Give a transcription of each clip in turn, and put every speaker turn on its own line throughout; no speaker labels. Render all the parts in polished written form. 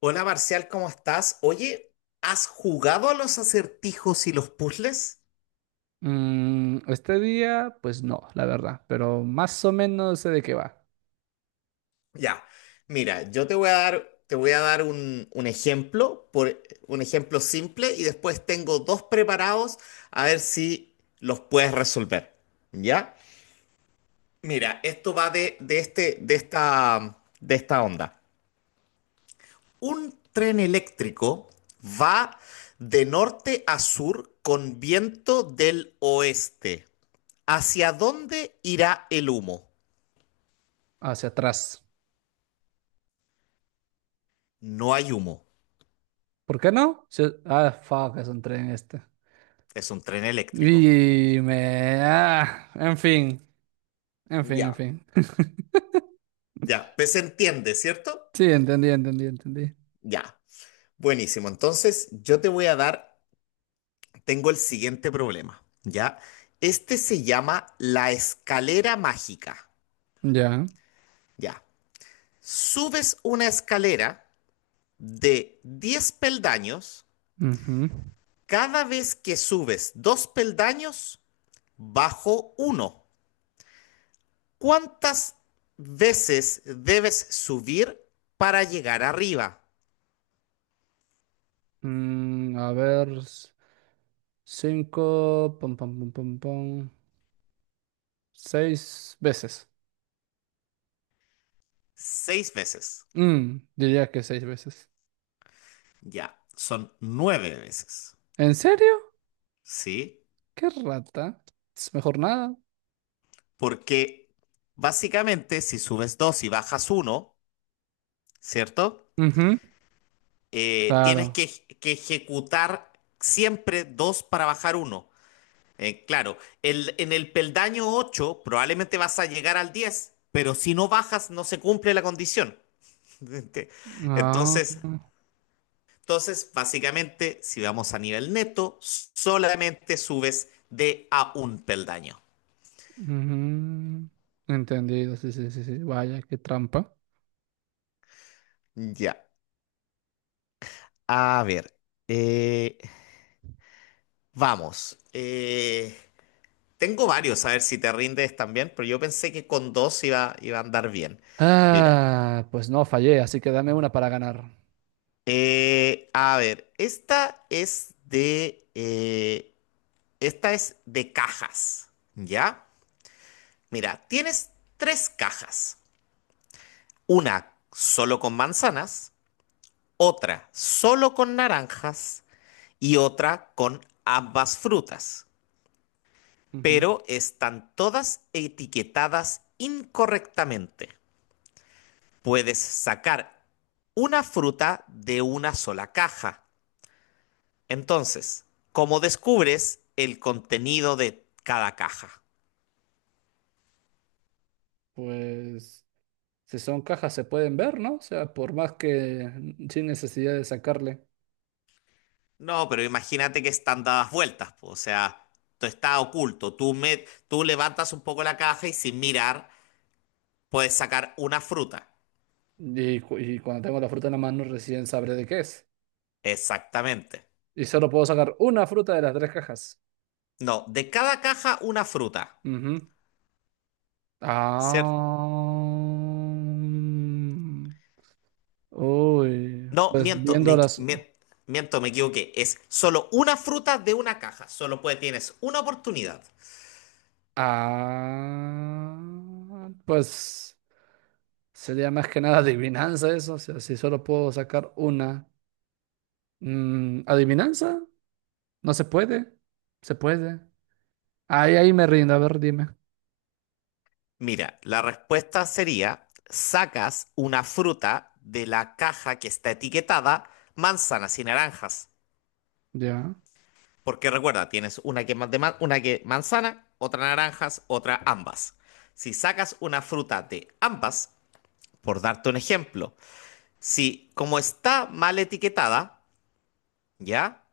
Hola Marcial, ¿cómo estás? Oye, ¿has jugado a los acertijos y los puzzles?
Este día, pues no, la verdad, pero más o menos sé de qué va,
Ya, mira, yo te voy a dar un ejemplo simple, y después tengo dos preparados a ver si los puedes resolver. ¿Ya? Mira, esto va de esta onda. Un tren eléctrico va de norte a sur con viento del oeste. ¿Hacia dónde irá el humo?
hacia atrás.
No hay humo.
¿Por qué no? Fuck, es un tren este.
Es un tren eléctrico.
Dime, en fin, en fin, en
Ya,
fin.
ya, pues se entiende, ¿cierto?
Sí, entendí.
Ya. Buenísimo. Entonces, yo te voy a dar, tengo el siguiente problema, ¿ya? Este se llama la escalera mágica,
Ya.
¿ya? Subes una escalera de 10 peldaños,
Ujú.
cada vez que subes dos peldaños, bajo uno. ¿Cuántas veces debes subir para llegar arriba?
A ver, cinco, pum, pum, pum, pum, pum, seis veces.
Seis veces.
Diría que seis veces.
Ya, son nueve veces.
¿En serio?
¿Sí?
¿Qué rata? Es mejor nada.
Porque básicamente si subes dos y bajas uno, ¿cierto? Tienes
Claro.
que ejecutar siempre dos para bajar uno. Claro, en el peldaño 8 probablemente vas a llegar al 10, pero si no bajas no se cumple la condición.
Ah,
Entonces, Entonces, básicamente, si vamos a nivel neto, solamente subes de a un peldaño.
ujú. Entendido, sí, sí, sí, sí. Vaya, qué trampa.
Ya. A ver. eh, vamos. Tengo varios, a ver si te rindes también, pero yo pensé que con dos iba a andar bien. Mira,
Ah, pues no, fallé, así que dame una para ganar.
a ver, esta es de cajas, ¿ya? Mira, tienes tres cajas, una solo con manzanas, otra solo con naranjas y otra con ambas frutas,
Ujú.
pero están todas etiquetadas incorrectamente. Puedes sacar una fruta de una sola caja. Entonces, ¿cómo descubres el contenido de cada caja?
Pues si son cajas se pueden ver, ¿no? O sea, por más que mm, sin necesidad de sacarle.
No, pero imagínate que están dadas vueltas, po, o sea, tú está oculto, tú levantas un poco la caja y sin mirar puedes sacar una fruta.
Y, y cuando tengo la fruta en la mano recién sabré de qué es.
Exactamente.
Y solo puedo sacar una fruta de las tres cajas.
No, de cada caja una fruta.
Ujú.
¿Cier-
Ah. Uy,
No,
pues
miento, me,
viéndolas.
me- miento, me equivoqué. Es solo una fruta de una caja. Tienes una oportunidad.
Ah, pues sería más que nada adivinanza eso. O sea, si solo puedo sacar una. ¿Adivinanza? No se puede. Se puede. Ahí me rindo. A ver, dime.
Mira, la respuesta sería, sacas una fruta de la caja que está etiquetada manzanas y naranjas.
Ya.
Porque recuerda, tienes una que, ma- de ma- una que manzana, otra naranjas, otra ambas. Si sacas una fruta de ambas, por darte un ejemplo, si como está mal etiquetada, ¿ya?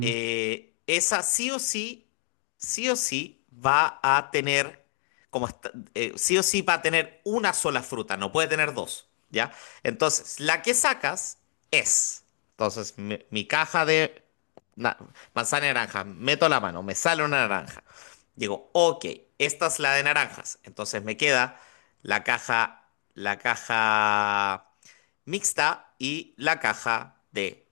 Esa sí o sí va a tener, como esta- sí o sí va a tener una sola fruta, no puede tener dos, ¿ya? Entonces, la que sacas es, entonces, mi caja de na- manzana y naranja, meto la mano, me sale una naranja. Digo, ok, esta es la de naranjas, entonces me queda la caja, la caja, mixta y la caja de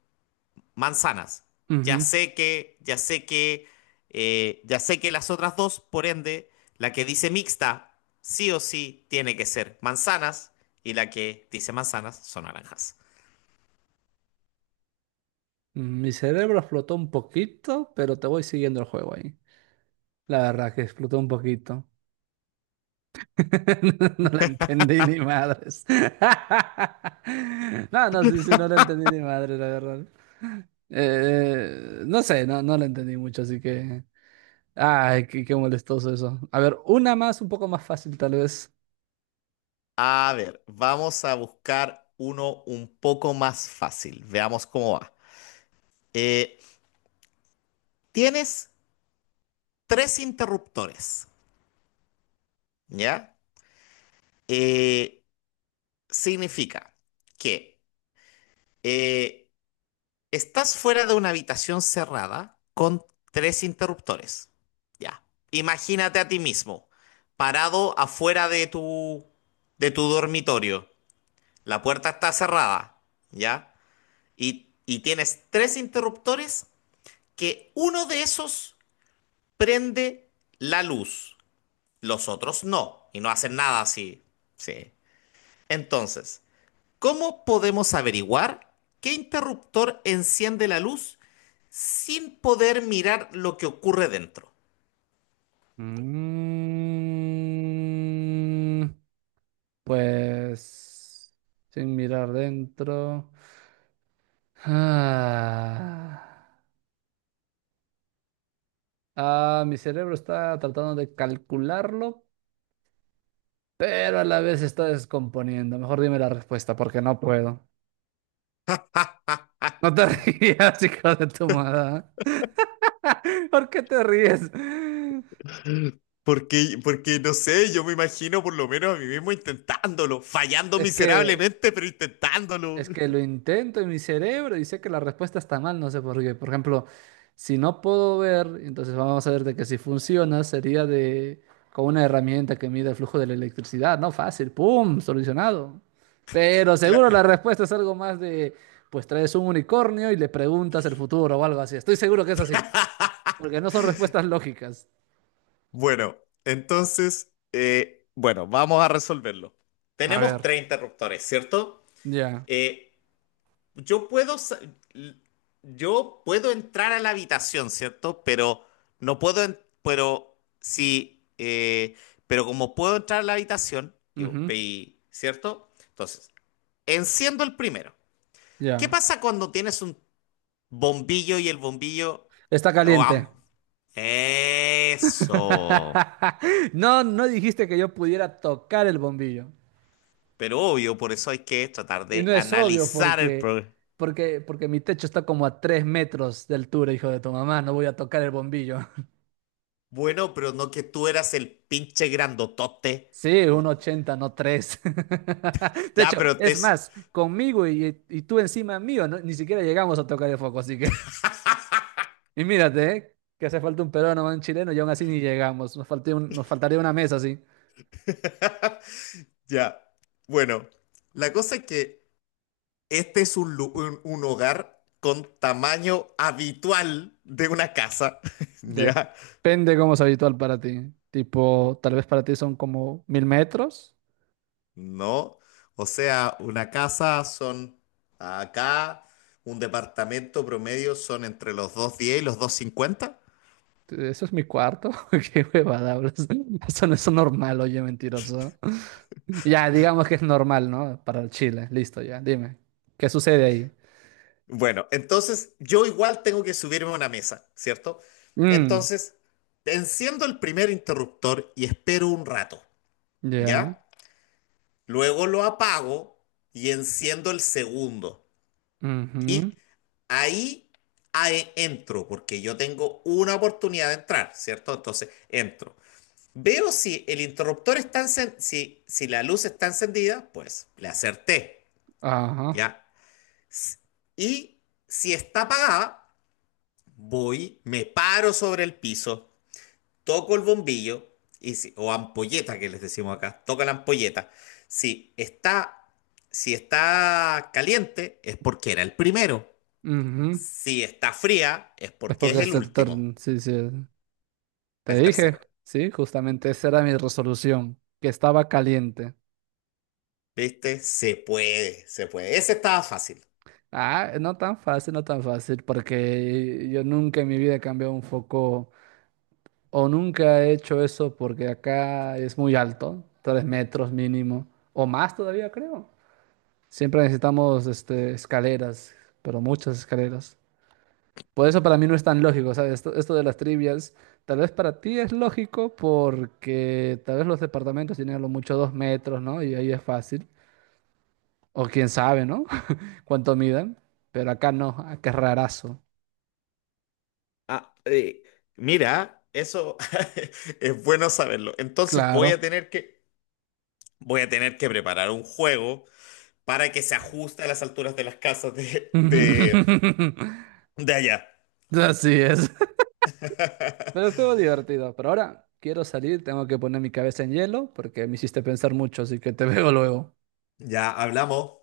manzanas.
Ujú, ujú.
Ya sé que, ya sé que, ya sé que las otras dos, por ende, la que dice mixta, sí o sí tiene que ser manzanas y la que dice manzanas son naranjas.
Mi cerebro explotó un poquito, pero te voy siguiendo el juego ahí. La verdad que explotó un poquito. No la entendí ni madres. No, no, sí, sí, no la entendí ni madre, la verdad. No sé, no la entendí mucho, así que. Ay, qué molestoso eso. A ver, una más, un poco más fácil, tal vez.
A ver, vamos a buscar uno un poco más fácil. Veamos cómo va. Eh, tienes tres interruptores, ¿ya? Eh, significa que eh, estás fuera de una habitación cerrada con tres interruptores. Ya. Imagínate a ti mismo, parado afuera de tu dormitorio. La puerta está cerrada, ¿ya? Y tienes tres interruptores que uno de esos prende la luz, los otros no, y no hacen nada así. Sí. Entonces, ¿cómo podemos averiguar qué interruptor enciende la luz sin poder mirar lo que ocurre dentro?
Mm, pues. Sin mirar dentro. Ah, ah, mi cerebro está tratando de calcularlo, pero a la vez se está descomponiendo. Mejor dime la respuesta, porque no puedo. No te rías, hijo de tu madre. ¿Por qué te ríes?
Porque no sé, yo me imagino por lo menos a mí mismo intentándolo, fallando
Es que,
miserablemente, pero intentándolo.
es que lo intento en mi cerebro y sé que la respuesta está mal, no sé por qué. Por ejemplo, si no puedo ver, entonces vamos a ver de que si funciona sería de con una herramienta que mide el flujo de la electricidad, ¿no? Fácil, ¡pum! Solucionado. Pero
Cla-
seguro la respuesta es algo más de, pues traes un unicornio y le preguntas el futuro o algo así. Estoy seguro que es así. Porque no son respuestas lógicas.
Bueno, entonces, bueno, vamos a resolverlo.
A ver,
Tenemos tres interruptores, ¿cierto?
ya.
Eh, Yo puedo, sa- yo puedo entrar a la habitación, ¿cierto? Pero no puedo, pero sí, pero como puedo entrar a la habitación,
Ujú.
¿cierto? Entonces, enciendo el primero. ¿Qué
Ya.
pasa cuando tienes un bombillo y el bombillo,
Está
o
caliente.
eso?
No, no dijiste que yo pudiera tocar el bombillo.
Pero obvio, por eso hay que tratar
Y
de
no es obvio
analizar el problema.
porque mi techo está como a 3 metros de altura, hijo de tu mamá. No voy a tocar el bombillo.
Bueno, pero no que tú eras el pinche grandotote.
Sí,
Y-
1,80, no 3. De
Ya,
hecho,
pero te.
es más, conmigo y tú encima mío, ni siquiera llegamos a tocar el foco, así que... Y mírate, ¿eh? Que hace falta un peruano o un chileno y aún así ni llegamos. Nos faltó un nos faltaría una mesa, sí.
Ya. Bueno, la cosa es que este es un hogar con tamaño habitual de una casa. Ya.
Depende cómo es habitual para ti. Tipo, tal vez para ti son como 1000 metros.
No. O sea, una casa son acá, un departamento promedio son entre los 210 y los 250.
Eso es mi cuarto. Qué huevada hablas. Eso no es normal, oye, mentiroso. Ya, digamos que es normal, ¿no? Para el Chile. Listo, ya. Dime. ¿Qué sucede ahí?
Bueno, entonces yo igual tengo que subirme a una mesa, ¿cierto?
Mm,
Entonces, enciendo el primer interruptor y espero un rato,
ya.
¿ya? Luego lo apago y enciendo el segundo.
Ujú.
Y ahí ahí entro, porque yo tengo una oportunidad de entrar, ¿cierto? Entonces entro. Veo si el interruptor está encen- si, si la luz está encendida, pues le acerté,
Ajá.
¿ya? Y si está apagada, voy, me paro sobre el piso, toco el bombillo, o ampolleta que les decimos acá, toca la ampolleta. Si está, si está caliente, es porque era el primero.
Ujú.
Si está fría, es
Es
porque
porque
es
es
el
el
último,
turno. Sí, sí. Te
el
dije,
tercero.
sí, justamente esa era mi resolución, que estaba caliente.
¿Viste? Se puede, se puede. Ese estaba fácil.
Ah, no tan fácil, no tan fácil, porque yo nunca en mi vida he cambiado un foco o nunca he hecho eso porque acá es muy alto, 3 metros mínimo, o más todavía creo. Siempre necesitamos este, escaleras, pero muchas escaleras. Por eso para mí no es tan lógico, ¿sabes? Esto de las trivias, tal vez para ti es lógico porque tal vez los departamentos tienen a lo mucho 2 metros, ¿no? Y ahí es fácil. O quién sabe, ¿no? Cuánto midan. Pero acá no, acá es rarazo.
Ah, mira, eso es bueno saberlo. Entonces
Claro.
voy a tener que preparar un juego para que se ajuste a las alturas de las casas de, de, de allá.
Así es. Pero estuvo divertido. Pero ahora quiero salir, tengo que poner mi cabeza en hielo porque me hiciste pensar mucho, así que te veo luego.
Ya hablamos.